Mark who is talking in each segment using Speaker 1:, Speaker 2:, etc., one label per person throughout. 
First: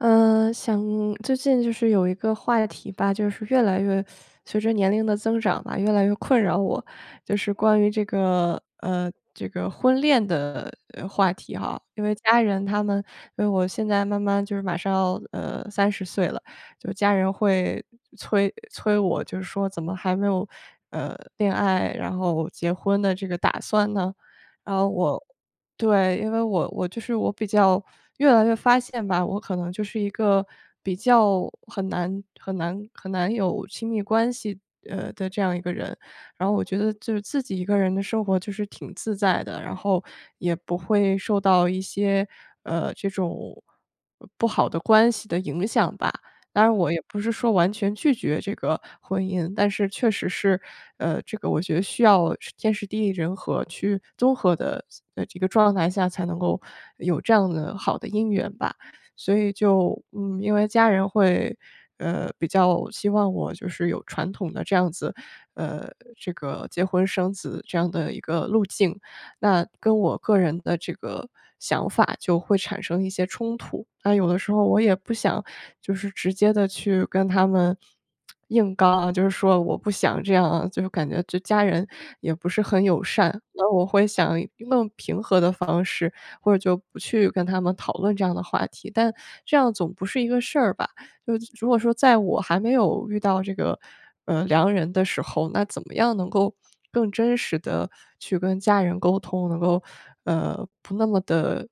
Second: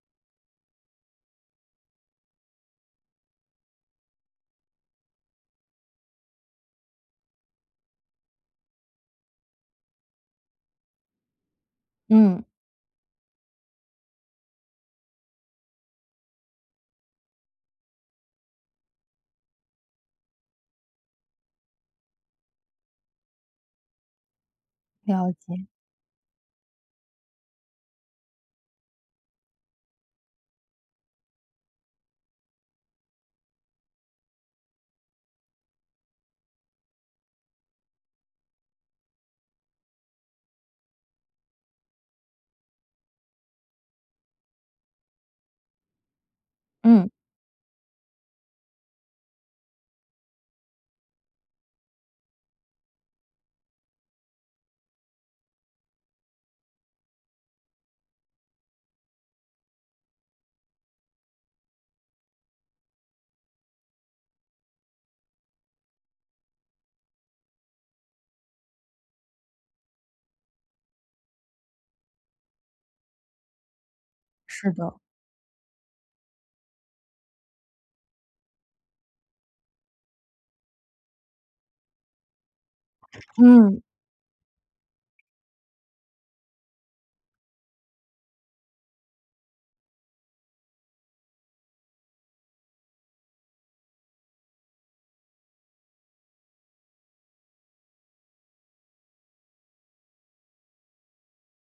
Speaker 1: 呃，想最近就是有一个话题吧，就是越来越 随着年龄的增长吧，越来越困扰我，就是关于这个呃，这个婚恋的话题哈。因为家
Speaker 2: 嗯。
Speaker 1: 人他们因为我现在慢慢就是马上要，呃，30岁了，就家人会催催我，就是说怎么还没有，呃，恋爱，然后结婚的这个打算呢？然后我
Speaker 2: 了解。
Speaker 1: 对，因为我我就是我比较越来越发现吧，我可能就是一个比较很难很难很难有亲密关系，呃，的这样一个人。然后我觉得就是自己一个人的生活就是挺自在的，然后也不会受到一些，呃，这种不好的关系的影响吧。当然我也
Speaker 2: 嗯。
Speaker 1: 不是说完全拒绝这个婚姻，但是确实是，呃，这个我觉得需要天时地利人和去综合的这个状态下，才能够有这样的好的姻缘吧。所以就嗯，因为家人会，呃，比较希望我就是有传统的这样子嗯，这个结婚生子这样的一个路径，那跟我个人的这个想法就会产生一些冲突。但有的时候
Speaker 2: 是
Speaker 1: 我也
Speaker 2: 的。
Speaker 1: 不想就是直接地去跟他们硬刚啊，就是说我不想这样啊，就是感觉就家人也不是很友善。那
Speaker 2: 嗯。
Speaker 1: 我会想用平和的方式，或者就不去跟他们讨论这样的话题，但这样总不是一个事儿吧。就是如果说在我还没有遇到这个，呃，良人的时候，那怎么样能够更真实地去跟家人沟通，能够，呃，不那么的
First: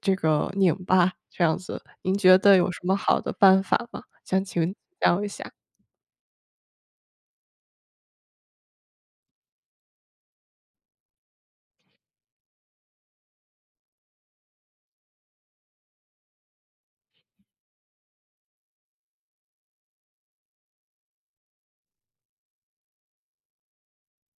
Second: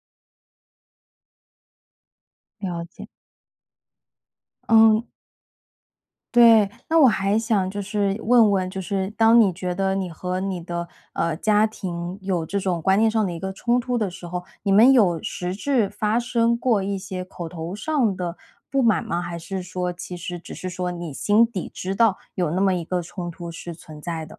Speaker 1: 这个拧巴这样子。您觉得有什
Speaker 2: 了
Speaker 1: 么
Speaker 2: 解。
Speaker 1: 好的办法吗？想请
Speaker 2: 嗯。
Speaker 1: 教一下。
Speaker 2: 对，那我还想就是问问，就是当你觉得你和你的，呃，家庭有这种观念上的一个冲突的时候，你们有实质发生过一些口头上的不满吗？还是说其实只是说你心底知道有那么一个冲突是存在的。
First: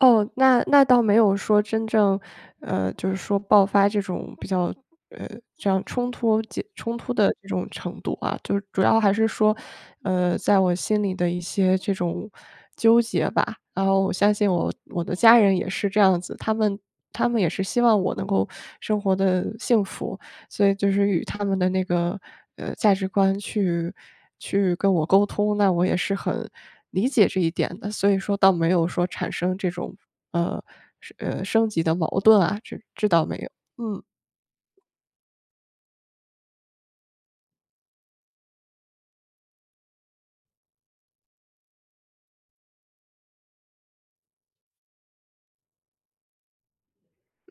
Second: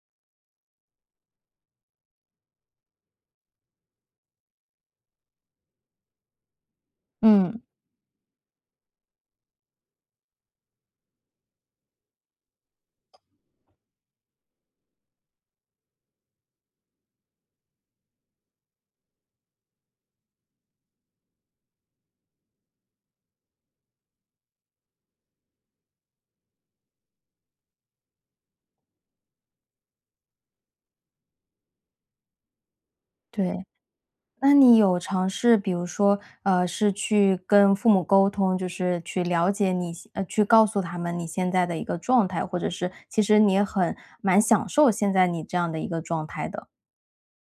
Speaker 1: 哦，那那倒没有说真正呃，就是说爆发这种，比较呃，这样冲突结冲突的这
Speaker 2: 嗯。
Speaker 1: 种程度啊，就主要还是说，呃，在我心里的一些这种纠结吧。然后我相信我我的家人也是这样子，他们他们也是希望我能够生活得幸福，所以就是与他们的那个，呃，价值观去去跟我沟通，那我也是很理解这一点的，所以说倒没有说产生这种，呃，升呃，升级的矛盾啊，这这倒没有。
Speaker 2: 对，
Speaker 1: 嗯。
Speaker 2: 那你有尝试，比如说呃，是去跟父母沟通，就是去了解你呃，去告诉他们你现在的一个状态。或者是其实你也很蛮享受现在你这样的一个状态的。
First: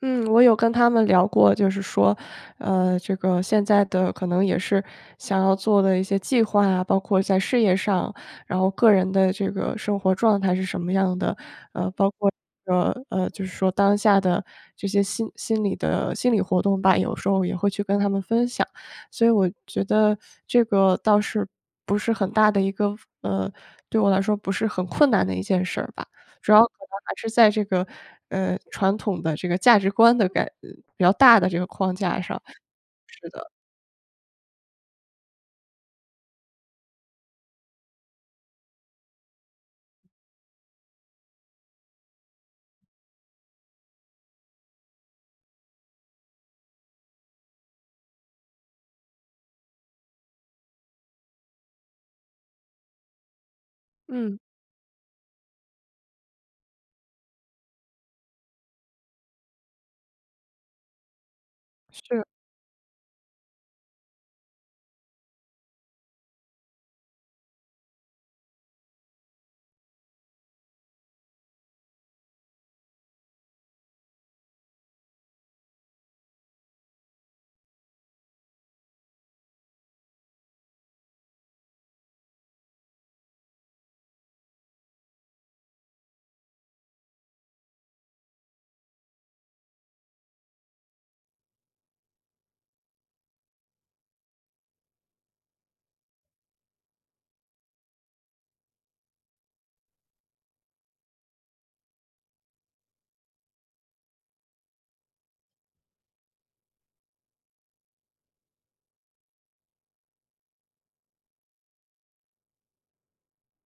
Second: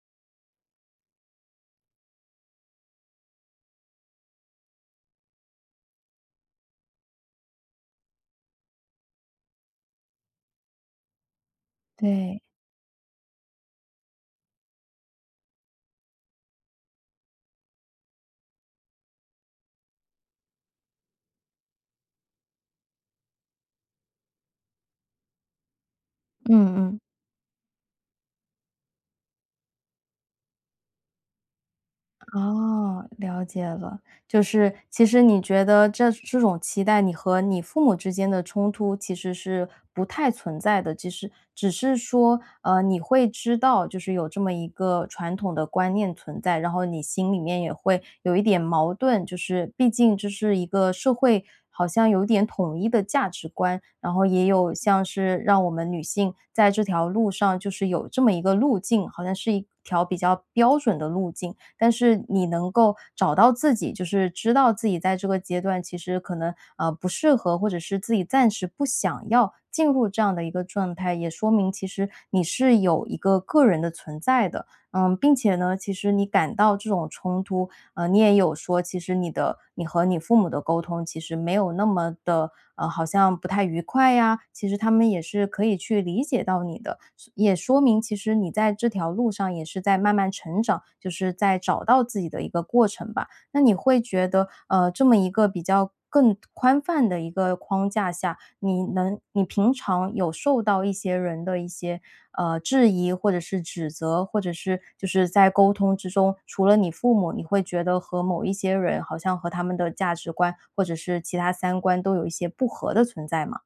Speaker 1: 嗯，我有跟他们聊过，就是说，呃，这个现在的可能也是想要做的一些计划啊，包括在事业上，然后个人的这个生活状态是什么样的，呃，包括
Speaker 2: 对。
Speaker 1: 呃，呃，就是说当下的这些心心理的心理活动吧，有时候也会去跟他们分享。所以我觉得这个倒是，不是很大的一个呃，对我来说不是很困难的一件事儿吧，主要可
Speaker 2: 嗯
Speaker 1: 能
Speaker 2: 嗯。
Speaker 1: 还是在这个，呃，传统的这个价值观的改呃，比较大的这个框架上。是
Speaker 2: 哦，了
Speaker 1: 的。
Speaker 2: 解了，就是其实你觉得这这种期待，你和你父母之间的冲突，其实是不太存在的，只是只是说，呃，你会知道，就是有这么一个传统的观念存在，然后你心里面也会有一点矛盾，就是毕竟这是一个社会，好像有点统一的价值观，然后
Speaker 1: 嗯。
Speaker 2: 也有像是让我们女性在这条路上，就是有这么一个路径，好像是一条比较标准的路径。但
Speaker 1: 是。
Speaker 2: 是你能够找到自己，就是知道自己在这个阶段，其实可能，呃，不适合，或者是自己暂时不想要，进入这样的一个状态，也说明其实你是有一个个人的存在的。嗯，并且呢，其实你感到这种冲突，呃，你也有说，其实你的你和你父母的沟通，其实没有那么的呃，好像不太愉快呀，其实他们也是可以去理解到你的。也说明其实你在这条路上，也是在慢慢成长，就是在找到自己的一个过程吧。那你会觉得，呃，这么一个比较更宽泛的一个框架下，你能你平常有受到一些人的一些，呃，质疑或者是指责，或者是就是在沟通之中，除了你父母，你会觉得和某一些人，好像和他们的价值观或者是其它三观，都有一些不合的存在吗？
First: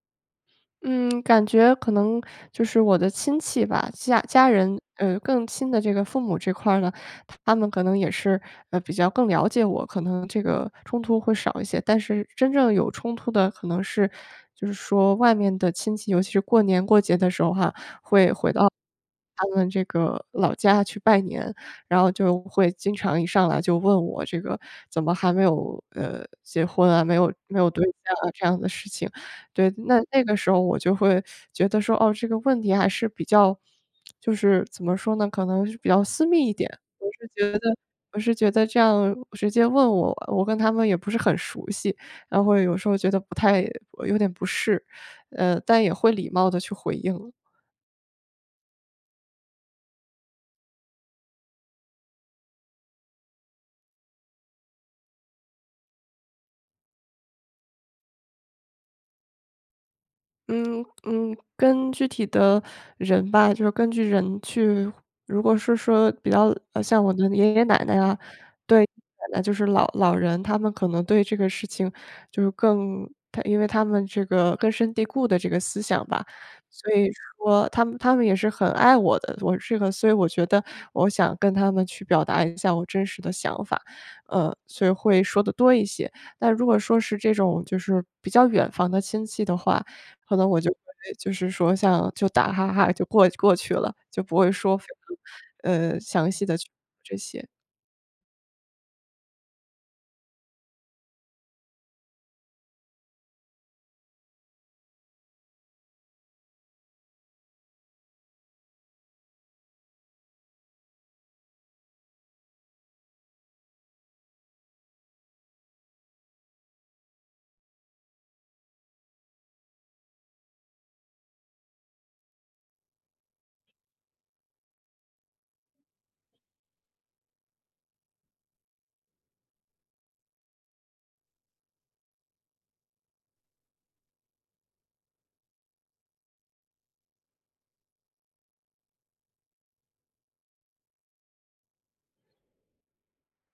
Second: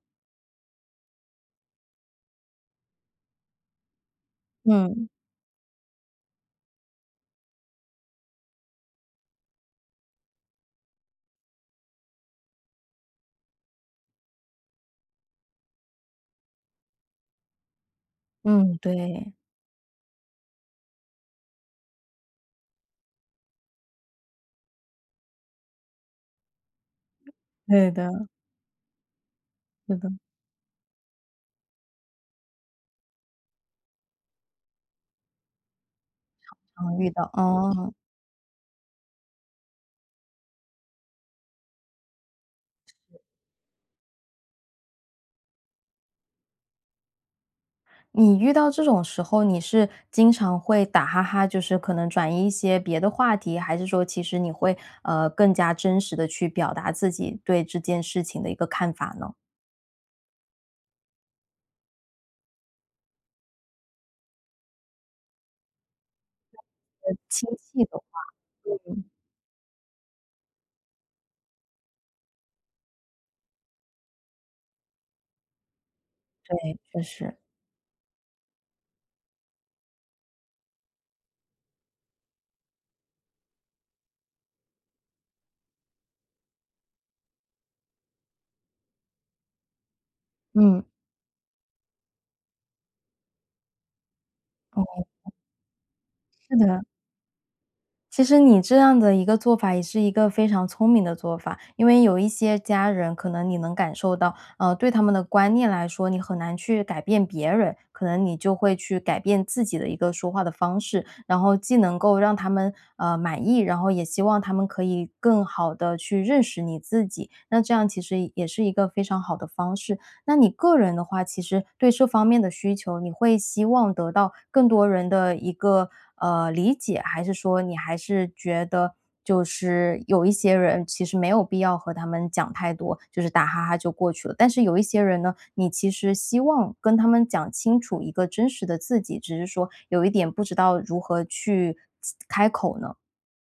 Speaker 1: 嗯，感觉可能就是我的亲戚吧，家家人，
Speaker 2: 嗯。
Speaker 1: 呃，更亲的这个父母这块儿呢，他们可能也是，呃，比较更了解我，可能这个冲突会少一些。但是真正有冲突的可能是就是说外面的亲戚。尤其是过、年过节的时候哈，会回
Speaker 2: 嗯，对。
Speaker 1: 到他们这个老家去拜年，然后就会经常一上来就问我这个“怎么还没有，呃，结婚啊，没有没有对
Speaker 2: 对的。
Speaker 1: 象啊”这样的事情。对，
Speaker 2: 是
Speaker 1: 那
Speaker 2: 的。
Speaker 1: 那个时候我就会觉得说，哦，这个问题还是比较 就是怎么说呢，可能是比较私
Speaker 2: 呃，
Speaker 1: 密一点。
Speaker 2: 常
Speaker 1: 我
Speaker 2: 遇到，
Speaker 1: 是觉得
Speaker 2: 啊。
Speaker 1: 我是觉得这样直接问我，我跟他们也不是很熟悉，然后会有时候觉得不太有点不适，呃，但也会礼貌地去回应。
Speaker 2: 你遇到这种时候，你是经常会打哈哈，就是可能转移一些别的话题，还是说其实你会，呃，更加真实地去表达自己对这件事情的一个看法呢？
Speaker 1: 嗯，嗯。跟具体的人吧就是根据人去如果是说比较呃，像我
Speaker 2: 呃，
Speaker 1: 的
Speaker 2: 亲
Speaker 1: 爷爷、奶
Speaker 2: 戚的
Speaker 1: 奶
Speaker 2: 话。
Speaker 1: 啊对，
Speaker 2: 嗯。
Speaker 1: 奶奶就是老老人他们可能对这个事情就是更他因为他们这个根深蒂固的这个思想吧。
Speaker 2: 对，
Speaker 1: 所
Speaker 2: 就
Speaker 1: 以
Speaker 2: 是。
Speaker 1: 说他们他们也是很爱我的，我这个所以我觉得我想跟他们去表达一下我真实的想法，呃，所以会说得多一些。但如果说是这种就是比较远房的亲戚的话，可能我就
Speaker 2: 嗯。
Speaker 1: 会就是说像就打哈哈就过过去了，就不会说，
Speaker 2: 哦，
Speaker 1: 非
Speaker 2: 哦
Speaker 1: 常，呃，详细
Speaker 2: 是
Speaker 1: 地去说
Speaker 2: 的。
Speaker 1: 这些。
Speaker 2: 其实你这样的一个做法，也是一个非常聪明的做法。因为有一些家人，可能你能感受到，呃，对他们的观念来说，你很难去改变别人，可能你就会去改变自己的一个说话的方式。然后既能够让他们，呃，满意，然后也希望他们可以更好地去认识你自己。那这样其实也是一个非常好的方式。那你个人的话，其实对这方面的需求，你会希望得到更多人的一个，呃，理解，还是说，你还是觉得就是有一些人，其实没有必要和他们讲太多，就是打哈哈就过去了。但是有一些人呢，你其实希望跟他们讲清楚一个真实的自己，只是说有一点不知道如何去其开口呢？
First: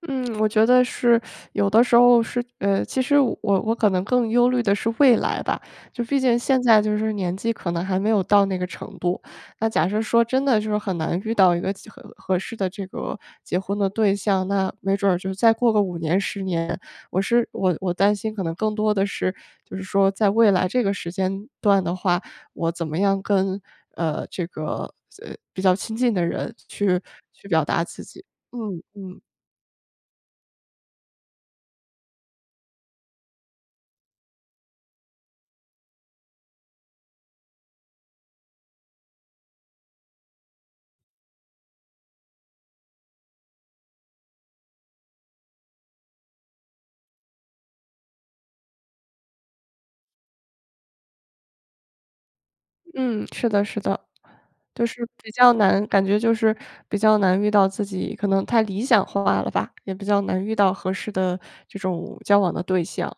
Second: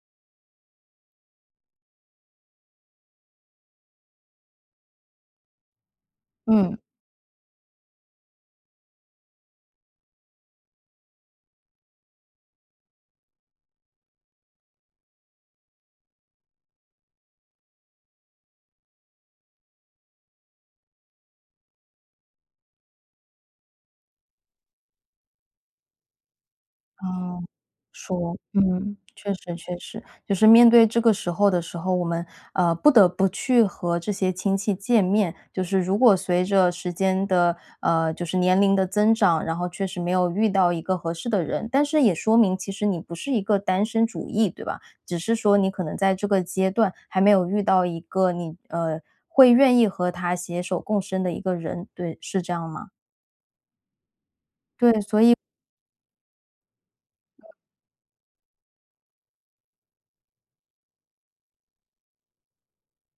Speaker 1: 嗯，我觉得是有的时候是呃，其实我我可能更忧虑的是未来吧，就毕竟现
Speaker 2: 嗯。
Speaker 1: 在，就是年纪可能还没有到那个程度。那假设说，真的就说很难遇到一个其合合适的这个结婚的对象，那没准儿就再过个5年、10年，我是我我担心可能更多的是，就是说在未来这个时间段的话，我怎么样跟，呃，这个，呃，比较亲近的人去
Speaker 2: 嗯，
Speaker 1: 去表达自己？
Speaker 2: 说，
Speaker 1: 嗯
Speaker 2: 嗯，
Speaker 1: 嗯。
Speaker 2: 确实确实。就是面对这个时候的时候，我们，呃，不得不去和这些亲戚见面，就是如果随着时间的呃，就是年龄的增长，然后确实没有遇到一个合适的人，但是也说明，其实你不是一个单身主义，对吧？只是说你可能在这个阶段，还没有遇到一个你呃，会愿意和他携手共生的一个人，对。是这样吗？
Speaker 1: 嗯，是的是的。就
Speaker 2: 对，
Speaker 1: 是
Speaker 2: 所
Speaker 1: 比
Speaker 2: 以
Speaker 1: 较难，感觉就是比较难遇到，自己可能太理想化了吧，也比较难遇到合适的这种交往的对象。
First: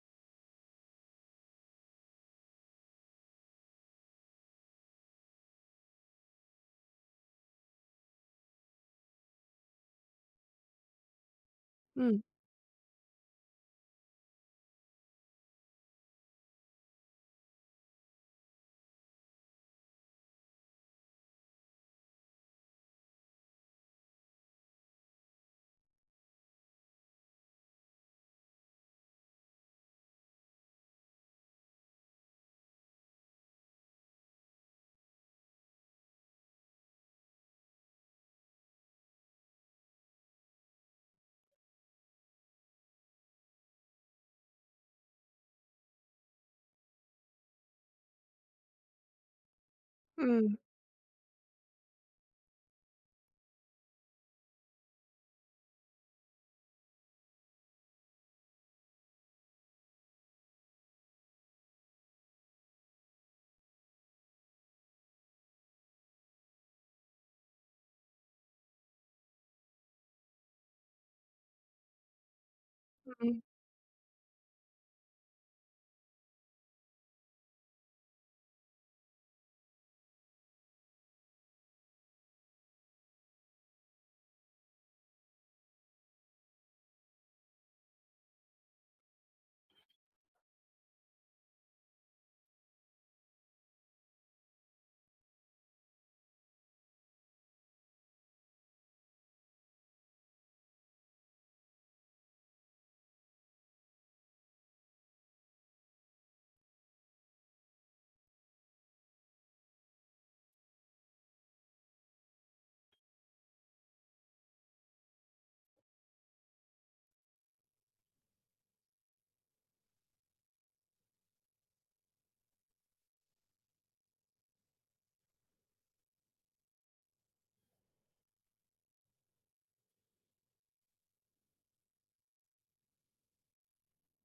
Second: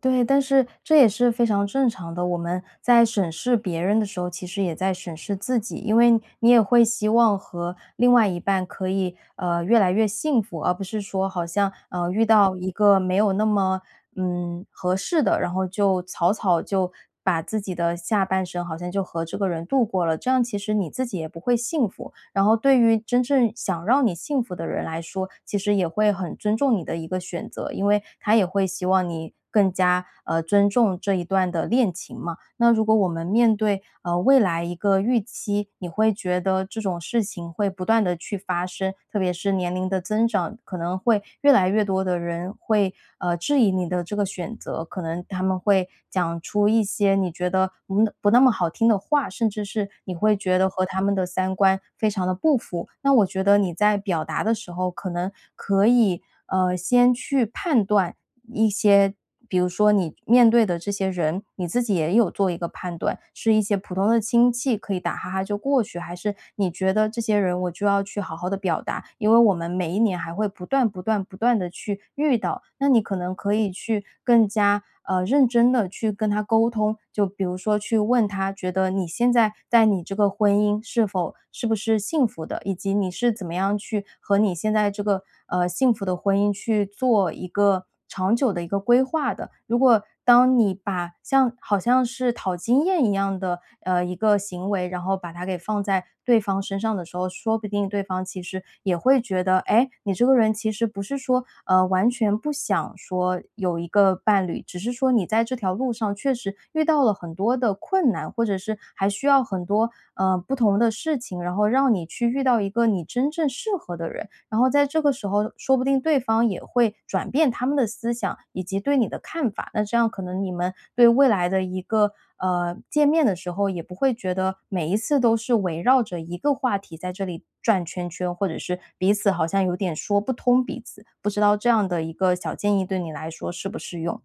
Speaker 2: 对，但是这也是非常正常的。我们在审视别人的时候，其实也在审视自己，因为你也会希望和另外一半可以，呃，越来越幸福，而不是说好像，呃，
Speaker 1: 嗯。
Speaker 2: 遇到一个没有那么，嗯，合适的，然后就草草就把自己的下半生，好像就和这个人度过了，这样其实你自己也不会幸福。然后对于真正想让你幸福的人来说，其实也会很尊重你的一个选择，因为他也会希望你更加，呃，尊重这一段的恋情嘛。那如果我们面对，呃，未来一个预期，你会觉得这种事情会不断地去发生，特别是年龄的增长，可能会越来越多的人会，呃，质疑你的这个选择，可能他们会讲出一些你觉得，嗯，不那么好听的话，甚至是你会
Speaker 1: 嗯。
Speaker 2: 觉得和他们的三观非常地不符。那我觉得你在表达的时候，可能可以，呃，先去判断一些比如说你面对的这些人，你自己也有做一个判断，是一些普通的亲戚，可以打哈哈就过去，还是你觉得这些人，我就要去好好地表达，因为我们每一年，还会不断不断不断地去遇到。那你可能
Speaker 1: 嗯。
Speaker 2: 可以去更加，呃，认真地去跟他沟通。就比如说，去问他，觉得你现在在你这个婚姻，是否是不是幸福的，以及你是怎么样去和你现在这个，呃，幸福的婚姻，去做一个长久的一个规划的。如果当你把像好像是讨经验一样的，呃，一个行为，然后把它给放在对方身上的时候，说不定对方其实也会觉得，诶，你这个人其实不是说，呃，完全不想说有一个伴侣，只是说你在这条路上，确实遇到了很多的困难，或者是还需要很多，呃，不同的事情，然后让你去遇到一个你真正适合的人。然后在这个时候，说不定对方也会转变他们的思想，以及对你的看法，那这样可能你们对未来的一个呃，见面的时候，也不会觉得，每一次都是围绕着一个话题，在这里转圈圈，或者是彼此好像有点说不通彼此。不知道这样的一个小建议，对你来说适不适用？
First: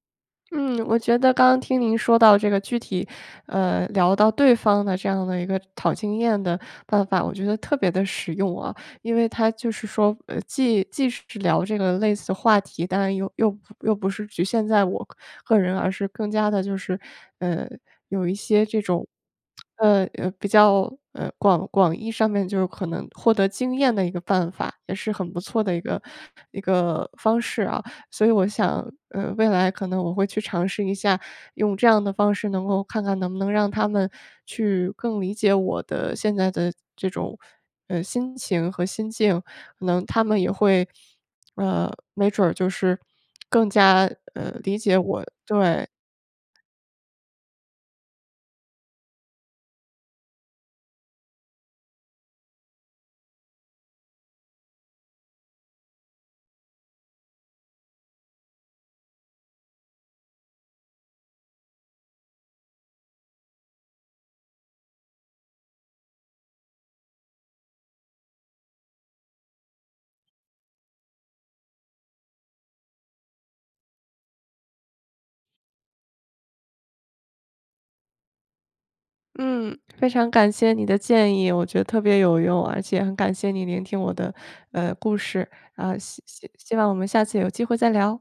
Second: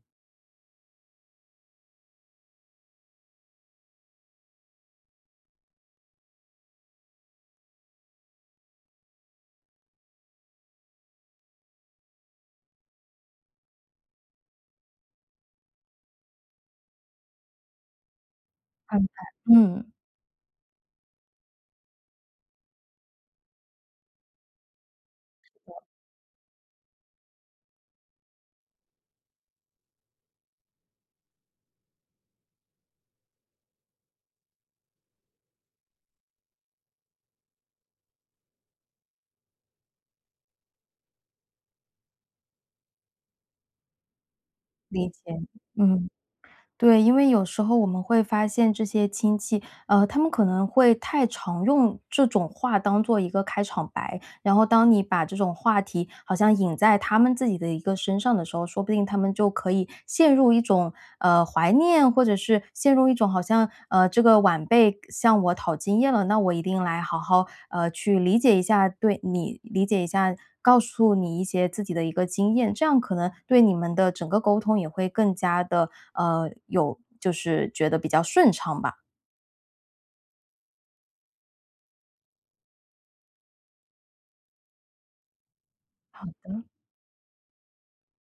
Speaker 1: 嗯，我觉得刚刚听您说到这个具体，呃，聊到对方的这样的一个讨经验的办法。我觉得特别的实用啊，因为他就是说，呃，既既是是聊这个类似话题，当然又又又不是局限在我个人，而是更加的就是，呃，有一些这
Speaker 2: 安
Speaker 1: 种
Speaker 2: 排。嗯。
Speaker 1: 呃，比较，呃，广广义上面就可能获得经验的一个办法，也是很不错的一
Speaker 2: [unintelligible]
Speaker 1: 个一个方式啊。所以我想，呃，未来可能我会去尝试一下用这样的方式，能够看看能不能让他们去更理解我的现在的这种，呃，心情和心境，可能他们也会呃，没准儿就是更加，呃，理解
Speaker 2: 理解，
Speaker 1: 我。对。
Speaker 2: 嗯，对，因为有时候我们会发现这些亲戚，呃，他们可能会太常用这种话当作一个开场白，然后当你把这种话题好像引在他们自己的一个身上的时候，说不定他们就可以陷入一种，呃，怀念或者是，陷入一种好像呃，这个晚辈向我讨经验了，那我一定来好好，呃，去理解一下。对，你理解一下，告诉你一些自己的一个经验，这样可能对你们的整个沟通也会更加的，呃，有就是觉得比较顺畅吧。
Speaker 1: 嗯，非常感谢你的建议。我觉得特别有用，而且很感谢你聆听我的，呃，故事，呃，希
Speaker 2: 好
Speaker 1: 希
Speaker 2: 的。
Speaker 1: 希望我们下次有机会再聊。